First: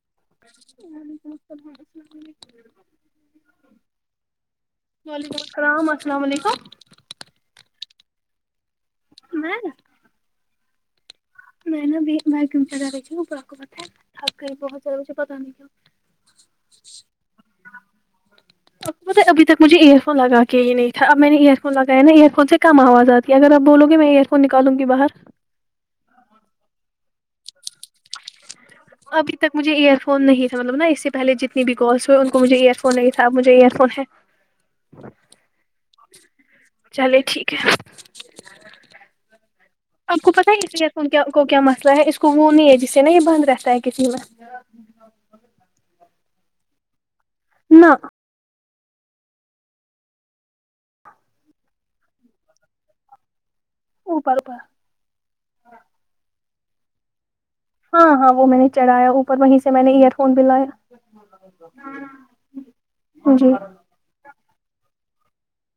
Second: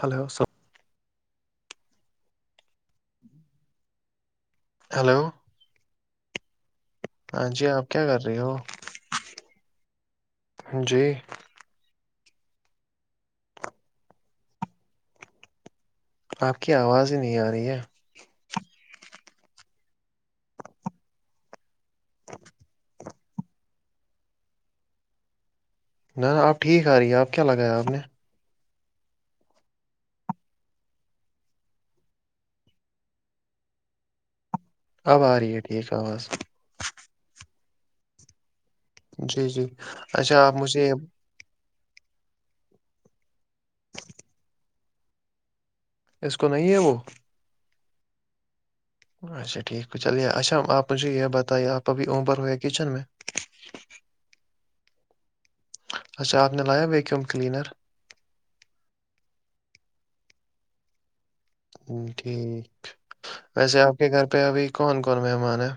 hello سب وعلیکم السلام السلام علیکم وعلیکم ہلو السلام السلام علیکم ہاں جی آپ کیا کر رہے ہو بر [unintelligible] جی میںا بھی میں کی چا رہی تھی ار کو پت ہے کر بہت زیادہ مجھے پتا نہیں کیاوں آپ کی آواز ہی نہیں آ رہی ہے بت ابھی ت مجھے ایئر فون لگا ہی نہیں تھاب میں نے ایئر فون لگیا نا ایئر فون سے کم آواز آ تھا کہ اگر آپ بولو گے میں ا ایئر فون نکالوں گی باہر ن ن آپ ٹھیک آ رہی ہے آپ کیا لگایا آپ نے ابھی تک مھے ایئر فون نہیں تھا مطلب نا اس سے پہے جتنی بھی کالس ہوئے ان کو مجھے ایئر فون نہیں تھاب مجھے ایئر فون ہے آب آ رہ ہے ٹھیک آواز چلے ٹھیک ہے جی جی کو اچھا پتہ آپ ہے اس مجھے ایئر فون کیا کو کیا مسئلہ ہے اس کو وہ نہیں ہے جس سے نا یہ بند رہتا ہے کسی میں اس کو نہیں ہے وہ نہ اچھا ٹھیک ہے چلیے اچھا آپ مجھے یہ بتائیے آپ ابھی امبر ہوئے کچن میں او پرپا اچا آپ نے لایا وییکیوم کلینر ہاں ہاں وہ میں نےڑھایا اوپر وہیں سے میں نے ایئر فون بھی للایا ٹھیک جی ویسے آپ کے گھر پہ ابھی کون کون مہمان ہیں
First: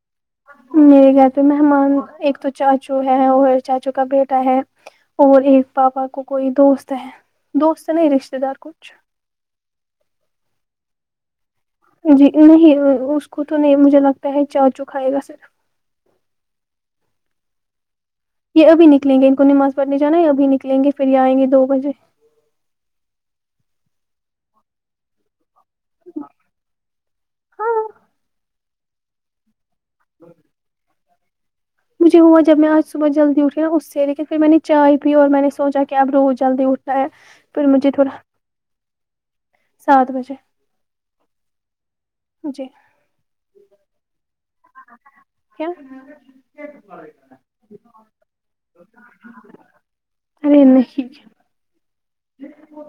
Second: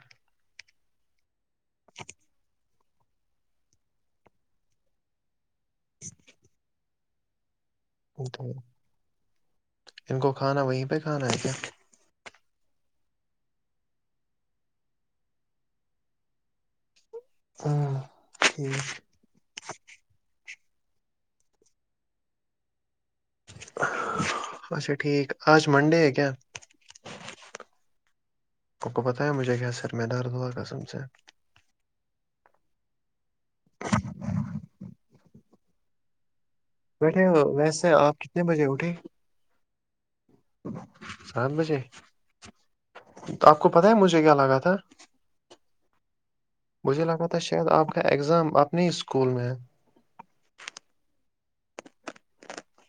میرے گھر پہ مہمان ایک تو چار چچو ہے اور چاچو کا بیٹا ہے اور ایک پاپا کو کوئی دوست ہے دوست نہیں رشتہ دار کچھ ان کو کھانا وہیں پہ کھانا ہے کیا جی نہیں اس کو تو نہیں مجھے لگتا ہے چا چکھائے گا صرف ہاں یہ اب نلیں گے ان کو نماز پڑنے جانا یہ ابھی نکلیں گے پھر یہ آئیں گے دو بجے اچھا ٹھیک آج منڈے ہے کیا ہاں آ کو بتایا مجھے کیا سر میں دار دعا قسم سے مجھے ہوا جب میں آج صبح جلدیٹھی نا اس سے لیکن پھر میں نے چائے پی اور میں نے سوچا کہ اب روز جلدی اٹھ بیٹھے ہو ویسے آپ کتنے بجے اٹھھی سات بجے سات بجے جی تو آپ کو پتا ہے مجھے کیا لگا تھا کیا مجھے لگا تھا شاید آپ کا اگزام اپنے ہی اسکول میں ہے نہیں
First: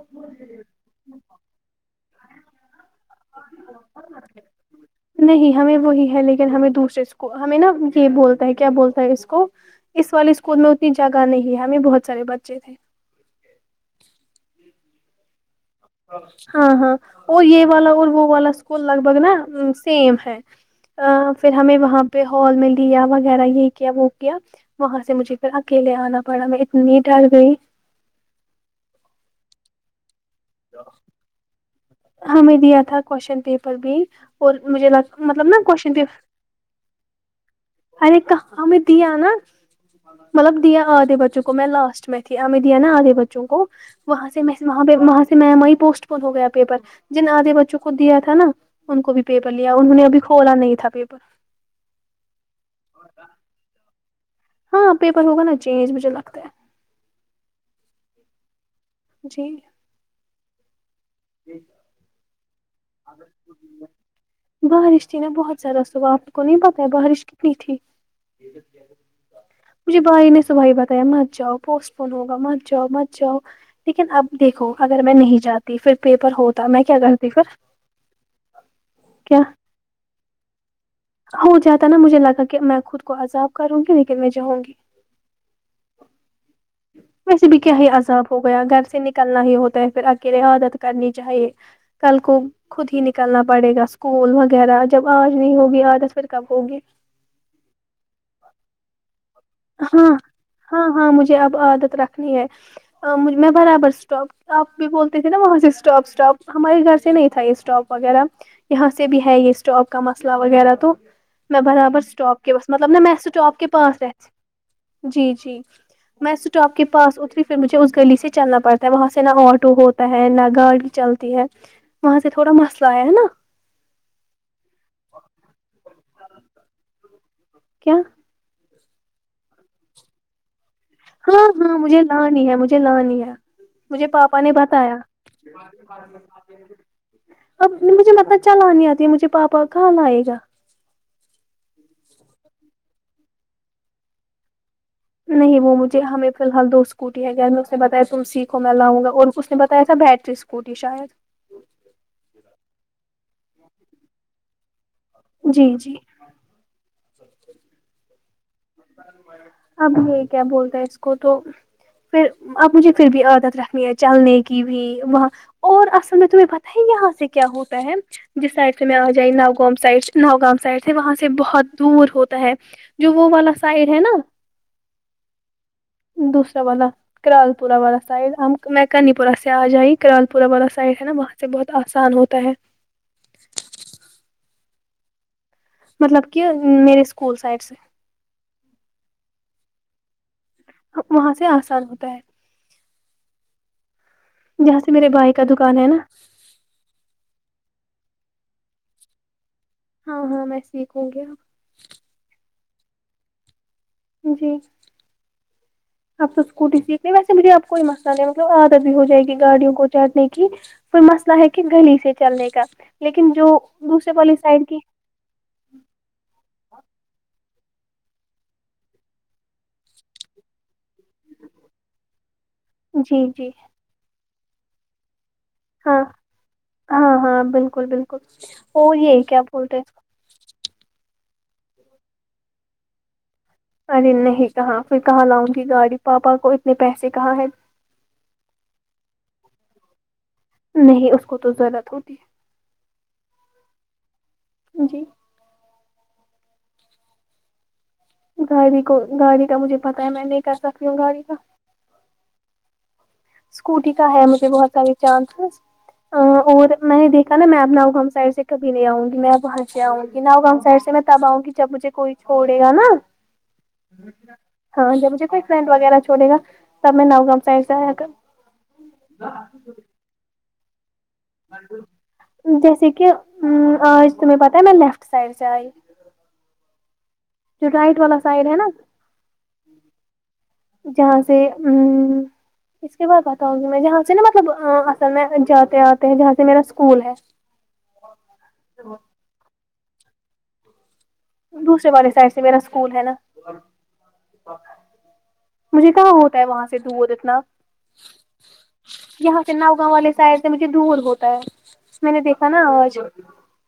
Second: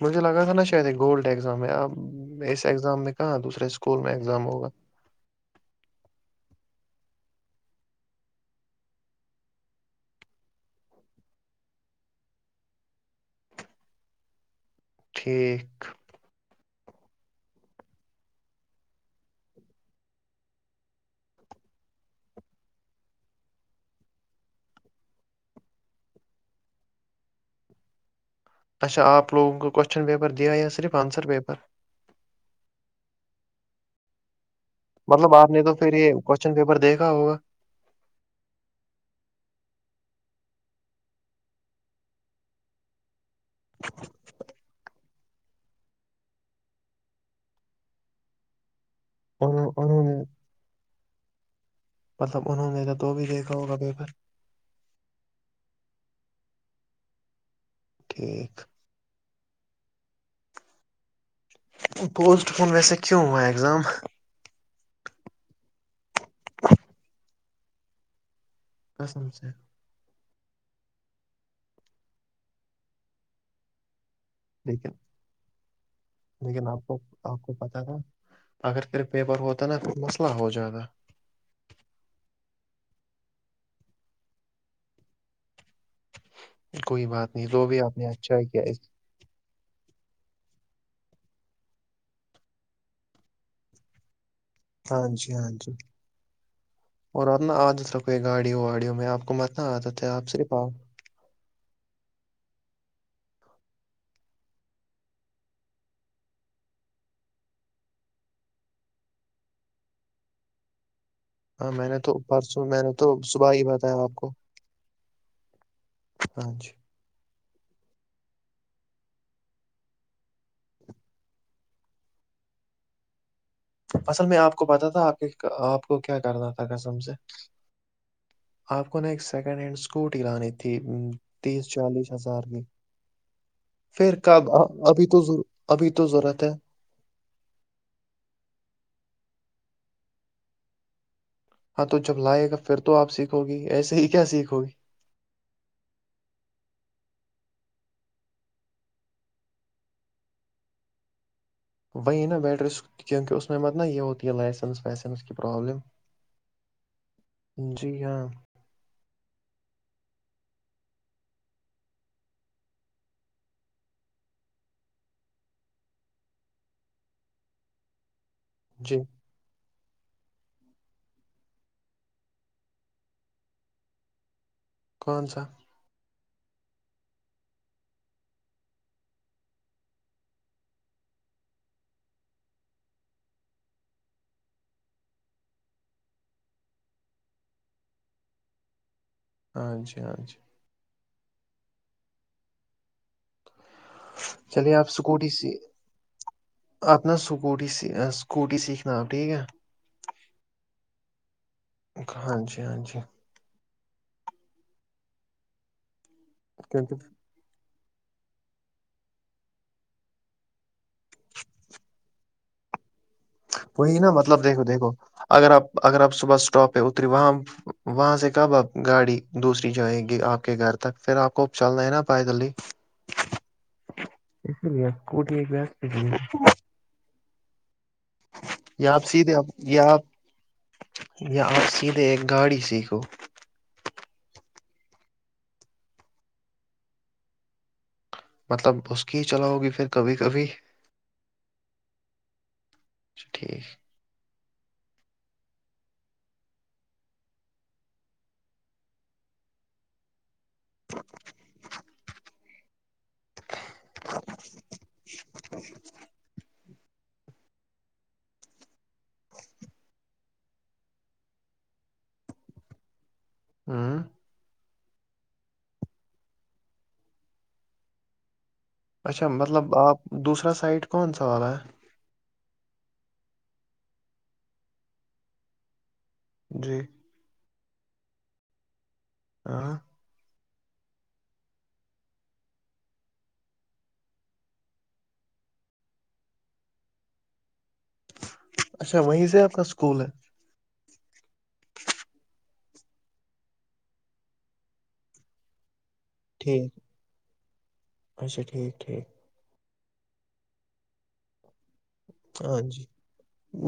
مجھے لگا تھا نا شاید ایک گولڈ ایگزام میں اب اس ایگزام میں کہاں دوسرے اسکول میں ایگزام ہوگا نہیں ہمیں وہی ہے لیکن ہمیں دوسرے کو ہمیں نا یہ بولتا ہے کیا بولتا ہے اس کو اس والے اسکول میں اتنی جگہ نہیں ہے ہمیں بہت سارے بچے تھے ٹھیک ہاں ہاں اور یہ والا اور وہ والا اسکول لگ بھگ نا سیم ہے پھر ہمیں وہاں پہ ہال میں لیا وغیرہ یہ کیا وہ کیا وہاں سے مجھے پھر اکیلے آنا پڑا میں اتنی ڈر گئی اچھا آپ لوگوں کوسچن پیپر دیا یا صرف آنسر پیپر ہمیں دیا تھا کوشچن پیپر بھی اور مجھے لگ مطلب نا کوشچن پیپر کون پپر دیکھا ہوا ارے کہاں ہمیں دیا نا مطلب دیا آدے بچوں کو میں لاسٹ میںی تھی ایں دیا نا آدے بچوں چوں کو وہاں سے میں وہاں پہ وہاں سے میں وہ پوسٹ پون ہو گیا پیپر جن آدھے بچوں کو دیا تھا نا ان کو بھی پیپر لیا انہوں نے اب کولا نہیں تھا پی مطلب انہوں نے تو تو بھی دیکھا ہوگا پیپر ہاں پیپر ہوگا نا چینج مجھے لگتا ہے ٹھیک جی پوسٹ فون ویسے کیوں وہ اگزام بارش تھی نا بہت زیادہ سبح آپ کو نہیں پتا ہے بارش کتنی تھی پسند سے مجھے بھائی نے ص بھائی بتایا مت جاؤ پوسٹ پون ہوگا مت جاؤ مت جاؤ لیکن اب دیکھو لیکن اگر میں نہیں جاتی پھر پیپر ہوتا میں کیا کرتی پھر ا اگر پھر پیپر کیا ہوتا نا تو مسئلہ ہو جائے گا ہو جاتا نا مجھے لگا کہ میں خود کو عذاب کروں گی لیکن میں جاؤں گی کوئی بات نہیں ویسے تو کیا بھی ہی آپ نے عذاب ہو اچھا کیا گیا اس گھر سے نکلنا ہی ہوتا ہے پھر اکیلے عادت کرنی چاہیے کل کو خود ہی نکلنا پڑے گا کول وغیرہ ہاں جب آج جی ہاں نہیں جی ہوگی آتا پھر کب ہوگی اور ا اپنا عادت رہ کوئی گاڑی واڑیوں میں آپ کو متنا عادت ہے آپ صرف آ مج اب عادت رکھنی ہے میں برابر اسٹاک آپ بھی بولتے تھے نا وہاں سے اسٹاپ اسٹاپ ہمارے گھر سے نہیں تھا یہ اسٹاپ وغیرہ یہاں سے بھی ہے یہ اسٹاپ کا مسئلہ وغیرہ تو می ہاں بر میں نے تو اسٹاپ کے پرسوں بس مطلب نے ن م تو میں صبح سٹاپ ہی کے بتایا پانچ آپ کو راتھ جی جی میں ہاں جی سٹاپ کے پاس اتری پھر مجھے اس گلی سے چلنا پڑتا ہے وہاں سے نہ آٹو ہوتا ہے نہ گاڑی چلتی ہے وہاں سے تھوڑا مسئلہ آیا ہے نا اصل میں آپ کو پتتا تھا آپ کے آپ کو کیا کرنا تھا کسم سے کیا آپ کو نے ایک سیکنڈ ہینڈ اسکوٹی لانی تھی م، ہاں تیس ہاں مجھے چالیس ل ہزار ہی ہے کی مجھے لانی ہے مجھے پھر پاپا نے کب بتایا ابھی تو ضرور- ابھی تو ضرورت ہے اب مجھے مطلب چلانی آتی ہے مجھے پاپا کہاں آئے گا ہاں تو جب لائے گا پھر تو آپ سیکھوی ایسے ہی کیا سیکھو گی نہیں وہ مجھے ہمیں فیحال دو اسکوٹی ہے گیا میں اس نے بتایا تم سیکھو م میں لاں گا اور اس نے بتایا ای تھاا بیٹری اسک کوٹی شاید وہی نا بیٹری کیونکہ اس میں مت نا یہ ہوتی ہے لائسنس ویسن مس کی جی پرابلم جی جی ہاں اب یہ کیا بولتا ہے اس کو تو پھر اب مجھے پھر بھی عادت رکھنی ہے چلنے کی بھی وہ اور اصل میں تمہیں پتا ہے یہاں سے کیا ہوتا ہے جس سائڈ سے میں جی آ جائی ناگاؤں میں سائڈ ناگام سائڈ سے وہاں سے بہت دور ہوتا ہے جو وہ والا س سائڈ ہے نا کون سا دوسرا واللا کرالپورہ والا سائڈ میں کنی پورہ سے آ جائی کرالپورہ والا سائڈ ہے نا اس سے بہت آسان ہوتا ہے مطلب کہ میرے سکول سائڈ سے ہاچھا اچھا وہاں سے آسان ہوتا ہے چلے جہاں آپ سے میرے اسکوٹی بھائی کا سے دکان ہے نا اپنا سکوٹی س سکوٹی سیککھناپ ٹھیک ہے ہاں ہاں میں سیکھوں گی ہاں جی ہاں جی جی آپ تو اسکوٹی کیونکہ سیکتنے ویس مجھے آپ کوئی مسئلہ نہیں مطلب عادت بھی ہو جائے گی گاڑیوں کو چاٹنے کی کوئی مسئلہ ہے کہ گلی سے چلنے کا لیکن جو وہی نا دوسرے والی مطلب دیکھو سائڈ کی دیکھو اگر آپ اگر آپ صبح اسٹاپ پہ اتری وہاں وہاں سے کب آپ گاڑی دوسری جگ گی آپ کے گھر تک پھر آپ کو چل رہ ہے نا پائے دللی جی جی کوٹی ایک بس ہاں [unintelligible] ہاں ہاں بالکل بالکل یا اور آپ یہ سیدھے کیا آپ بولتے یا آپ یا آپ سیدھے ایک گاڑی سیکھو ارے نہیں کہااں پھر کہا لاؤں گی گاڑی پاپا کو اتنے پیسے کہاں ہے مطلب اس کی ہی چلا ہوگی پھر کبھی کبھی نہیں اس کو تو ضرورت ہوتی ٹھیک جی گاڑی کو گاڑی کا مجھے پتاہ ہے میں نہیں کر سکتی ہوں گاڑی کا اسکوٹی کا ہے مجھے بہت سارے چانسز اور میں نے دیکھ ن میں اپناں ہم سائ سے کھی نہیں آؤں گی میں وہاں سے آؤں گی نؤ گاؤں سہر سے میں تب آؤں گی جب مجھے کوئی چھوڑے گا نا ہوں ہاں جب مجھے کوئی فرینڈ وغیرہ چھوے گا تب میں نگں سائڈ سے آیا کر اچھا مطلب آپ دوسرا سائڈ کون سا وال رہا ہے جیسے کہ آج تمہیں پتاہ ہے میں لیفٹ سائڈ سے آئی جی جو رائٹ والا سائڈ ہے نا آ [unintelligible] جہاں سے ا اس کے بعد بتاؤں گی میں جہاں سے نا مطلب اصل میں جاتے آتے جہاں سے میرا اسکول ہے اچھا وہیں سے آپ کا اسکول ہے دوسرے والے سائڈ سے میرا اسکول ہے نا مجھے کہ ہو وہاں سے ٹھیک دور اتنا اچھا ٹھیک ٹھیک یہاں ناؤ گاں وال سائڈ سے مجھے دھول ہوتا ہے میں نے دیکھا نا ہاں جی آواز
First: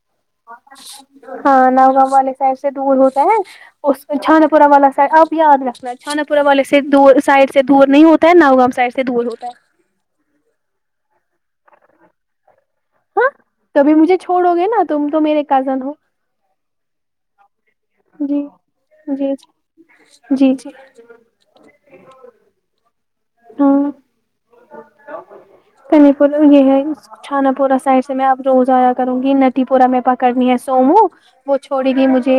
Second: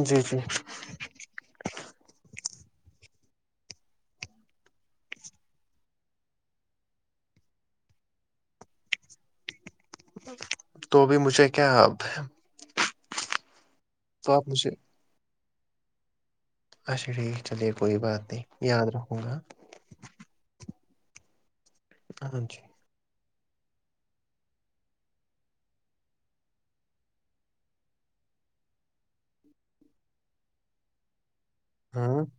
جی جی ہاں نؤ گاؤں والے پسے دور ہوتا ہے نا اس چھانا پورا والا سائڈ آپ یاد رکھنا ہے چھانا پورہ والے سے سائڈ سے دور نہیں ہوتا نوگام سائڈ سے دور ہوتا ہے تو بھی مجھے کیا ہاں کبھی مجھے تو آپ چھوڑو گے مجھے نا تم تو میرے کزن ہو اچھا ٹھیک ہے چلیے کوئی بات نہیں جی یاد رکھوں جی گا جی جی ہا جی ہاں [unintelligible] [inaudible] کنی پور یہ ہے چھانا پورا سائڈ سے میں اب روز آیا کروں گی نٹی پورہ میں پکڑنی ہے سومو وہ چھوڑے گی ہاں مجھے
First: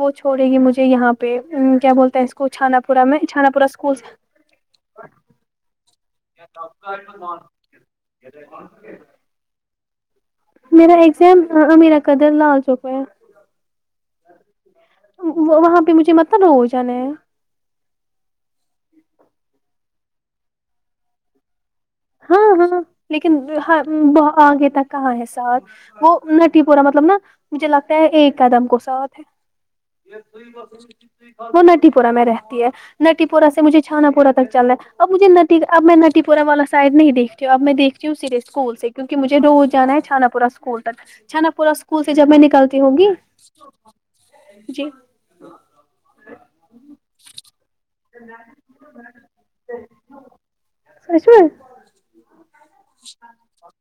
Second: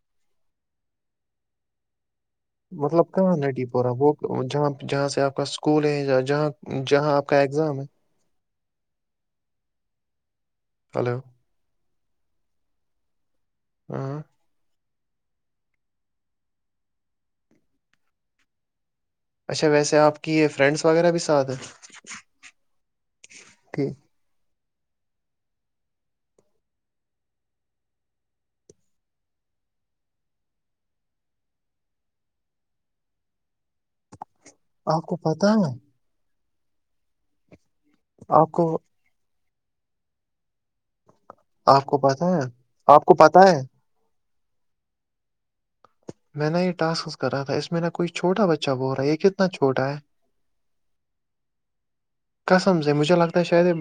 وہ چھوڑے گی مجھے یہاں پہ کیا بولتا ہے چھانا پورا مطلب میں کہاں چھانا پورا نٹی پورہ اسکول وہ جہاں جہاں سے آپ کا اسکول ہے جہاں جہاں آپ کا اگزام ہے یہ کون میرا ہلو ایگزام ہ میرا قدر لال چوکا ہے ہوں وہاں پہ مجھے متن ہو جانا ہے اچھا ویسے آپ کی یہ فرینڈس وغیرہ بھی ساتھ ہیں ہاں ہاں لیکن ہ ب آگے تک کہاں ہے ساتھ وہ نٹی پورا مطلب نا مجھے لگتا ہے ایک کدم کو ساتھ ہے وہ نٹی پورہ میں رہتی ہے نٹی پورہ سے مجھے چھانا پڑا چل رہ ہے آپ اب کو مجھے پتہ ن ہے اب میں نٹی پورہ والا سائڈ نہیںیکھتی ہوں اب میں دیکھتی ہوںے آپ کو اسکول سے کیونکہ مجھے رو جانا ہے چانا پورہ اسکول تک چھناا پورا آپ کو اسکول سے پتہ جب میں ہے نکلتی آپ ہوگی کو پتہ ہے جی میں نے یہ ٹس کرا تھا اس میں ن ک کوئی چوٹا بچہ بول رہا ہے یہ کتنا چھوٹا ہے سشم کسم سے ہے مجھے لگتا ہے شاید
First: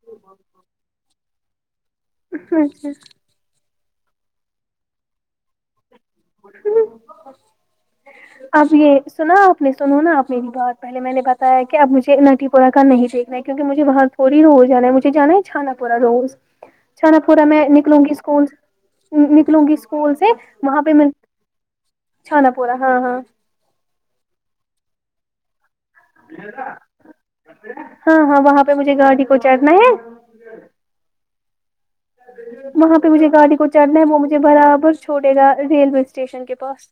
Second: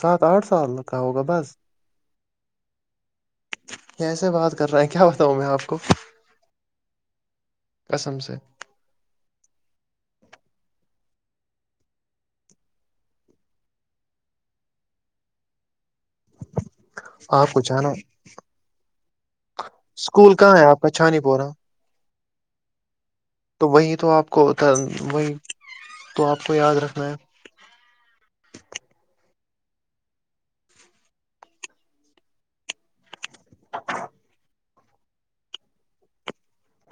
سات آٹھ سال کا ہوگا بس اچھا کیسے بات کر رہے ہیں کیا بتاؤں میں آپ کو [inaudible] قسم سے اب یہ سنا آپ نے سنو نا آپ نے بھی بہت پہلے میں نے بتایا کہ اب مجھے نٹی پورہ کا نہیں دیکھنا ہے کیونکہ مجھے بہت اوری روز جانا ہے مجھے جانا ہے چھانا پورا روز چھانا پورا آپ کو میں جانا نکلوں گی اسکول نکلوں گی اسکول سے وہاں پہ میں پ رہا کھانا پورا ہاں ہاں تو وہی تو آپ کوتا وہی تو آپ کو یاد رکھنا ہاں ہاں وہاں پہ مجھے گاڑی کو چڑنا ہے وہاں پہ مجھے گاڑی کو چڑھنا ہے وہ مجھے برابر چھوڑے گا ریلوے اسٹیشن کے پاس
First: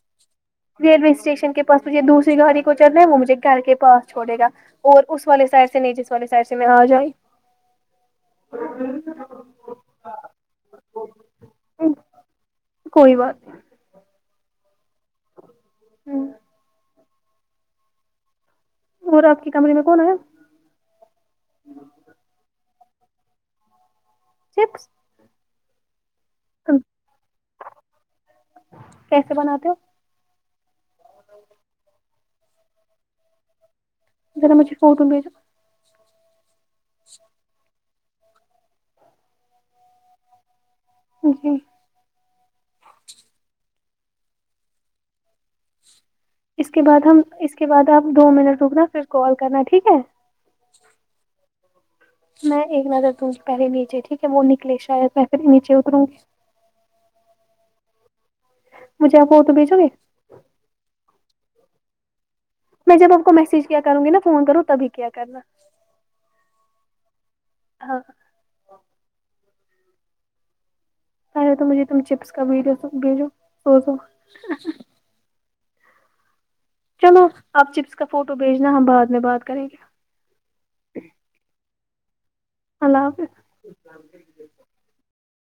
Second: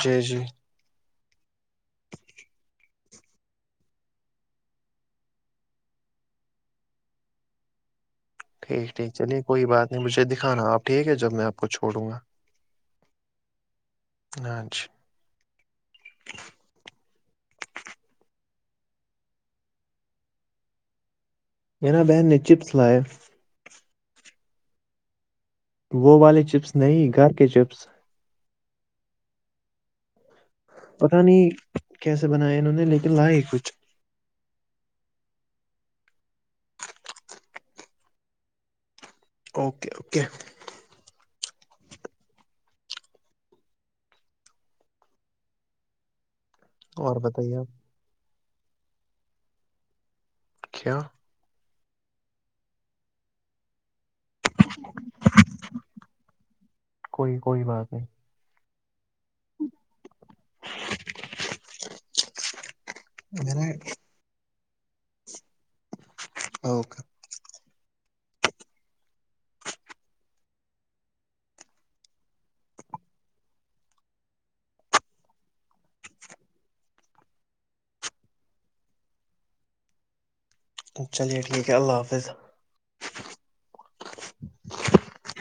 جی جی ریلوے اسٹیشن کے پاس مجھے دوسری گاڑی کو چلنا ہے وہ مجھے گھر کے پاس چھڑے گا اور اس والے سر سے نہیں جس والے سائر سے میں آ جائی ٹھیک ٹھیک چلیے کوئی بات نہیں مجھے دکھانا آپ ٹھیک ہے جب میں آپ کو چھوڑوں گا کوئی ہاں ج ہوں اور آپ کی کمے میں کون ہے میرا بہن نے چپس لائے سکس وہ والے چپس نہیں گھر کے چپس کیسے بناتے ہو پتا نہیں کیسے بنائے انہوں نے لیکن لائے ہی کچھ ر مجھے فوٹن بھی اوکے اوکے جی اس کے بعد اور ہم ا اس بتائیے کے بعد آپ دو منٹ رکنا پھر کال کرنا ٹھیک ہے کھی میں ایک نظر دوں گی پہلے نیچے ٹھیک ہے وہ نکلے شاید پہ پہے نیچے اتروں گی کوئی کوئی بات نہیں مجھےپ کو وہ تو بھیجو گے [unintelligible] میں جب آپ کو میں میسج نے کیا کروں گی نا فون کروں تبھی کیا کرنا اوکے ہاں پلے تو مجھے تم چپس کا بھیڈ س بھیجو سوزو چلو آپ چپس کا فوٹو بھیجنا ہم بعد میں بات کریں گے چلیے ٹھیک ہے اللہ حافظ اللہ حافظ [inaudible]